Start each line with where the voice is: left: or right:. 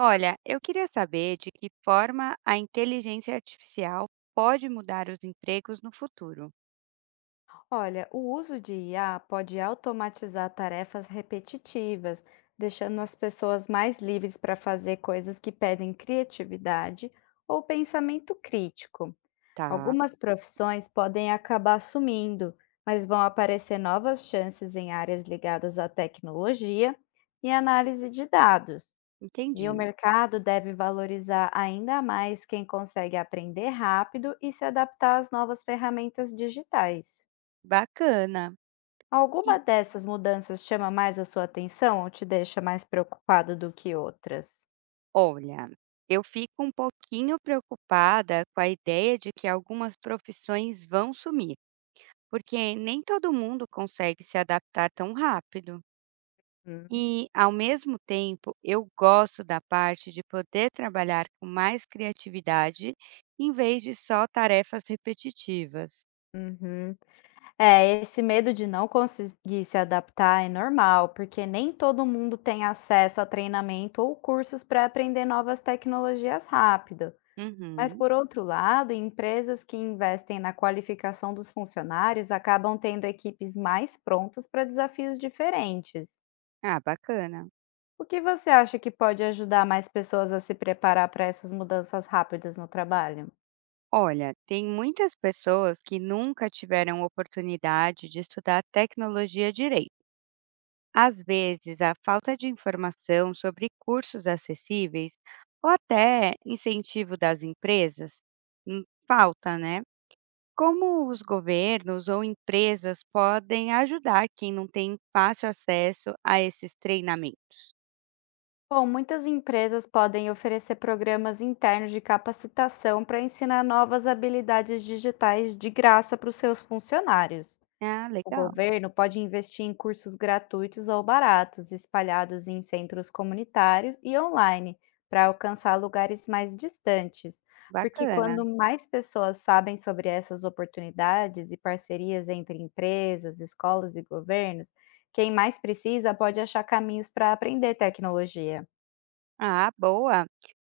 right: Olha, eu queria saber de que forma a inteligência artificial pode mudar os empregos no futuro.
left: Olha, o uso de IA pode automatizar tarefas repetitivas, deixando as pessoas mais livres para fazer coisas que pedem criatividade ou pensamento crítico.
right: Tá,
left: Algumas profissões podem acabar sumindo, mas vão aparecer novas chances em áreas ligadas à tecnologia e análise de dados. E o
right: entendi.
left: mercado deve valorizar ainda mais quem consegue aprender rápido e se adaptar às novas ferramentas digitais.
right: Bacana. E
left: Alguma dessas mudanças chama mais a sua atenção ou te deixa mais preocupado do que outras?
right: olha, eu fico um pouquinho preocupada com a ideia de que algumas profissões vão sumir, porque nem todo mundo consegue se adaptar tão rápido.
left: Hum,
right: E, ao mesmo tempo, eu gosto da parte de poder trabalhar com mais criatividade em vez de só tarefas repetitivas.
left: uhum. É, esse medo de não conseguir se adaptar é normal, porque nem todo mundo tem acesso a treinamento ou cursos para aprender novas tecnologias rápido. Mas,
right: Uhum.
left: por outro lado, empresas que investem na qualificação dos funcionários acabam tendo equipes mais prontas para desafios diferentes.
right: Ah, bacana.
left: O que você acha que pode ajudar mais pessoas a se preparar para essas mudanças rápidas no trabalho?
right: Olha, tem muitas pessoas que nunca tiveram oportunidade de estudar tecnologia direito. Às vezes, a falta de informação sobre cursos acessíveis ou até incentivo das empresas hum, falta, né? Como os governos ou empresas podem ajudar quem não tem fácil acesso a esses treinamentos?
left: Bom, muitas empresas podem oferecer programas internos de capacitação para ensinar novas habilidades digitais de graça para os seus funcionários.
right: Ah,
left: O
right: legal,
left: governo pode investir em cursos gratuitos ou baratos, espalhados em centros comunitários e online, para alcançar lugares mais distantes. Porque
right: bacana.
left: quando mais pessoas sabem sobre essas oportunidades e parcerias entre empresas, escolas e governos, quem mais precisa pode achar caminhos para aprender tecnologia.
right: Ah, boa!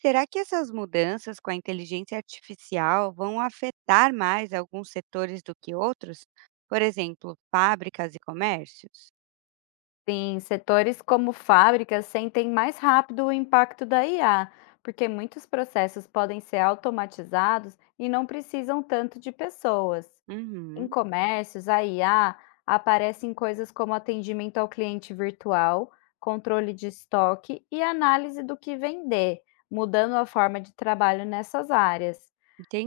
right: Será que essas mudanças com a inteligência artificial vão afetar mais alguns setores do que outros? Por exemplo, fábricas e comércios?
left: Sim, setores como fábricas sentem mais rápido o impacto da IA, porque muitos processos podem ser automatizados e não precisam tanto de pessoas. Em
right: Uhum,
left: comércios, a IA aparece em coisas como atendimento ao cliente virtual, controle de estoque e análise do que vender, mudando a forma de trabalho nessas áreas.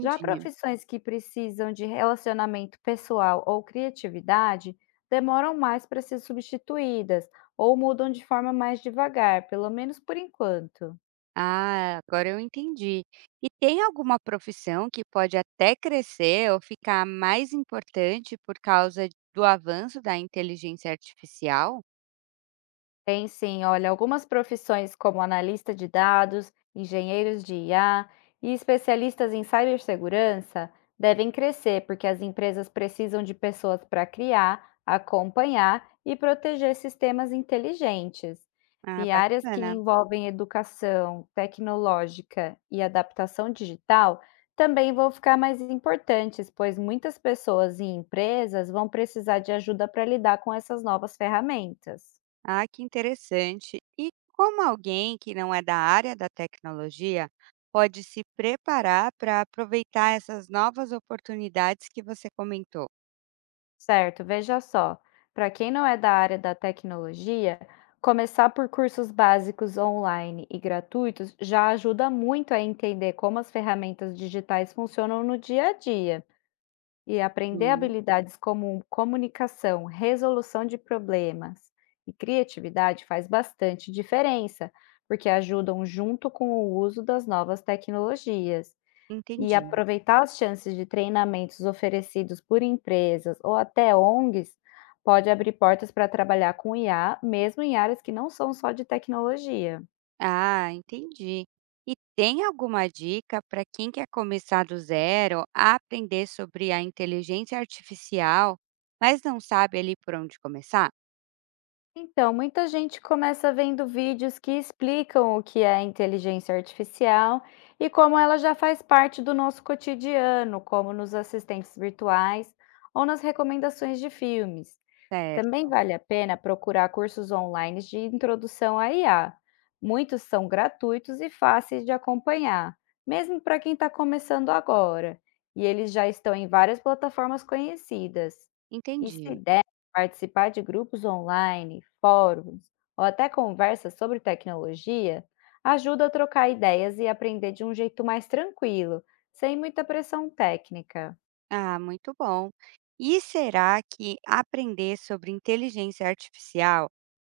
left: Já profissões que precisam de relacionamento pessoal ou criatividade demoram mais para ser substituídas ou mudam de forma mais devagar, pelo menos por enquanto.
right: Ah, agora eu entendi. E tem alguma profissão que pode até crescer ou ficar mais importante por causa do avanço da inteligência artificial?
left: Tem sim, olha, algumas profissões como analista de dados, engenheiros de IA e especialistas em cibersegurança devem crescer porque as empresas precisam de pessoas para criar, acompanhar e proteger sistemas inteligentes.
right: Ah,
left: E áreas que
right: bacana.
left: envolvem educação tecnológica e adaptação digital também vão ficar mais importantes, pois muitas pessoas e empresas vão precisar de ajuda para lidar com essas novas ferramentas.
right: Ah, que interessante. E como alguém que não é da área da tecnologia pode se preparar para aproveitar essas novas oportunidades que você comentou?
left: Certo, veja só. Para quem não é da área da tecnologia, começar por cursos básicos online e gratuitos já ajuda muito a entender como as ferramentas digitais funcionam no dia a dia e aprender
right: Sim.
left: habilidades como comunicação, resolução de problemas e criatividade faz bastante diferença, porque ajudam junto com o uso das novas tecnologias. E
right: Entendi.
left: aproveitar as chances de treinamentos oferecidos por empresas ou até ONGs pode abrir portas para trabalhar com IA, mesmo em áreas que não são só de tecnologia.
right: Ah, entendi. E tem alguma dica para quem quer começar do zero a aprender sobre a inteligência artificial, mas não sabe ali por onde começar?
left: Então, muita gente começa vendo vídeos que explicam o que é inteligência artificial e como ela já faz parte do nosso cotidiano, como nos assistentes virtuais ou nas recomendações de filmes.
right: Certo,
left: Também vale a pena procurar cursos online de introdução à IA. Muitos são gratuitos e fáceis de acompanhar, mesmo para quem está começando agora. E eles já estão em várias plataformas conhecidas. E se
right: entendi.
left: der, participar de grupos online, fóruns ou até conversas sobre tecnologia ajuda a trocar ideias e aprender de um jeito mais tranquilo, sem muita pressão técnica.
right: Ah, muito bom. E será que aprender sobre inteligência artificial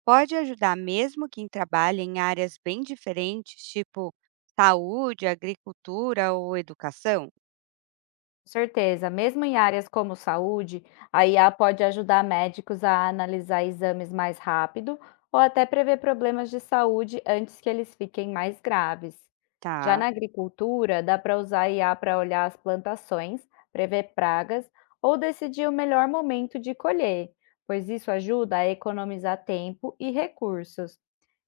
right: pode ajudar mesmo quem trabalha em áreas bem diferentes, tipo saúde, agricultura ou educação?
left: Com certeza, mesmo em áreas como saúde, a IA pode ajudar médicos a analisar exames mais rápido ou até prever problemas de saúde antes que eles fiquem mais graves. Já
right: Tá,
left: na agricultura, dá para usar a IA para olhar as plantações, prever pragas ou decidir o melhor momento de colher, pois isso ajuda a economizar tempo e recursos.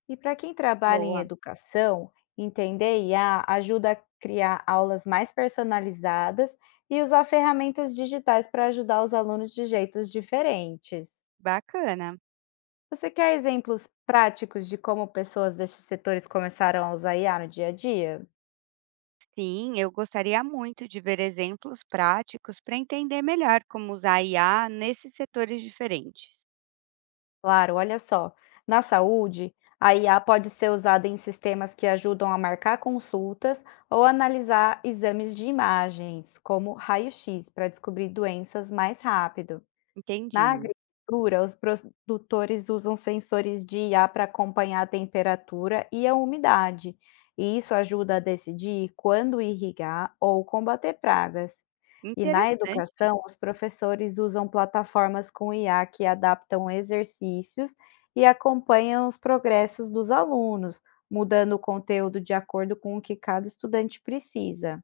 left: E para quem trabalha em
right: boa,
left: educação, entender IA ajuda a criar aulas mais personalizadas e usar ferramentas digitais para ajudar os alunos de jeitos diferentes.
right: bacana.
left: Você quer exemplos práticos de como pessoas desses setores começaram a usar IA no dia a dia?
right: Sim, eu gostaria muito de ver exemplos práticos para entender melhor como usar IA nesses setores diferentes.
left: Claro, olha só. Na saúde, a IA pode ser usada em sistemas que ajudam a marcar consultas ou analisar exames de imagens, como raio-x, para descobrir doenças mais rápido.
right: Entendi.
left: Na agricultura, os produtores usam sensores de IA para acompanhar a temperatura e a umidade, e isso ajuda a decidir quando irrigar ou combater pragas. E na
right: Interessante.
left: educação, os professores usam plataformas com IA que adaptam exercícios e acompanham os progressos dos alunos, mudando o conteúdo de acordo com o que cada estudante precisa.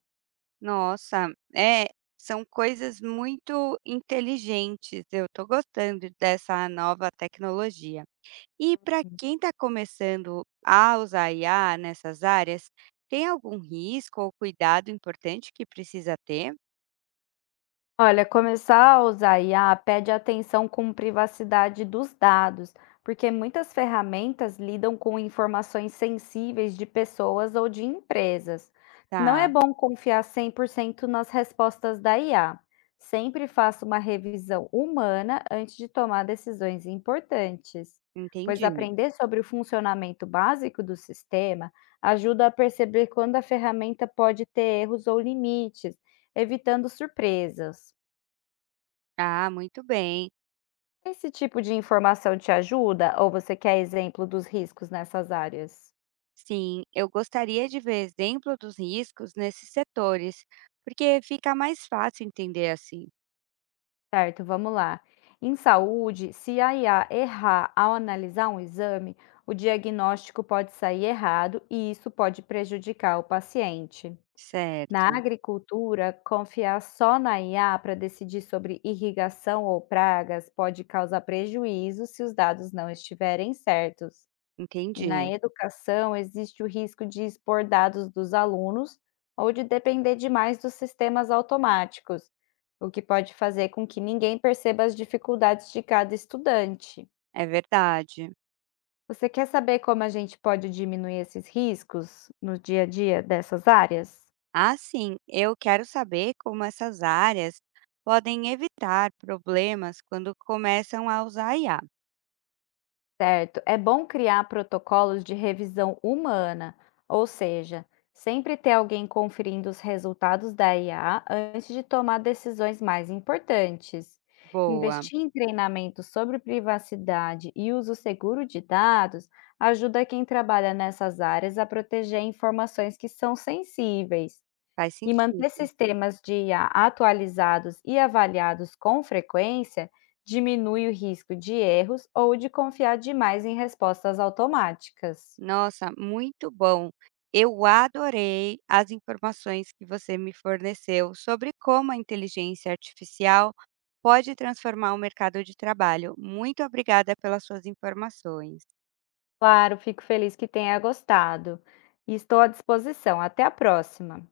right: Nossa, é, são coisas muito inteligentes. Eu estou gostando dessa nova tecnologia. E para quem está começando a usar IA nessas áreas, tem algum risco ou cuidado importante que precisa ter?
left: Olha, começar a usar IA pede atenção com privacidade dos dados, porque muitas ferramentas lidam com informações sensíveis de pessoas ou de empresas. Não é
right: Tá,
left: bom confiar 100% nas respostas da IA. Sempre faça uma revisão humana antes de tomar decisões importantes, pois
right: entendi.
left: aprender sobre o funcionamento básico do sistema ajuda a perceber quando a ferramenta pode ter erros ou limites, evitando surpresas.
right: Ah, muito bem.
left: Esse tipo de informação te ajuda ou você quer exemplo dos riscos nessas áreas?
right: Sim, eu gostaria de ver exemplo dos riscos nesses setores, porque fica mais fácil entender assim.
left: Certo, vamos lá. Em saúde, se a IA errar ao analisar um exame, o diagnóstico pode sair errado e isso pode prejudicar o paciente. Na
right: Certo,
left: agricultura, confiar só na IA para decidir sobre irrigação ou pragas pode causar prejuízo se os dados não estiverem certos. E na
right: entendi.
left: educação existe o risco de expor dados dos alunos ou de depender demais dos sistemas automáticos, o que pode fazer com que ninguém perceba as dificuldades de cada estudante.
right: É verdade.
left: Você quer saber como a gente pode diminuir esses riscos no dia a dia dessas áreas?
right: Assim, eu quero saber como essas áreas podem evitar problemas quando começam a usar IA.
left: Certo. É bom criar protocolos de revisão humana, ou seja, sempre ter alguém conferindo os resultados da IA antes de tomar decisões mais importantes.
right: Boa,
left: Investir em treinamento sobre privacidade e uso seguro de dados ajuda quem trabalha nessas áreas a proteger informações que são sensíveis.
right: faz
left: E manter
right: sentido.
left: sistemas de IA atualizados e avaliados com frequência diminui o risco de erros ou de confiar demais em respostas automáticas.
right: Nossa, muito bom. Eu adorei as informações que você me forneceu sobre como a inteligência artificial pode transformar o mercado de trabalho. Muito obrigada pelas suas informações.
left: Claro, fico feliz que tenha gostado. E estou à disposição. Até a próxima.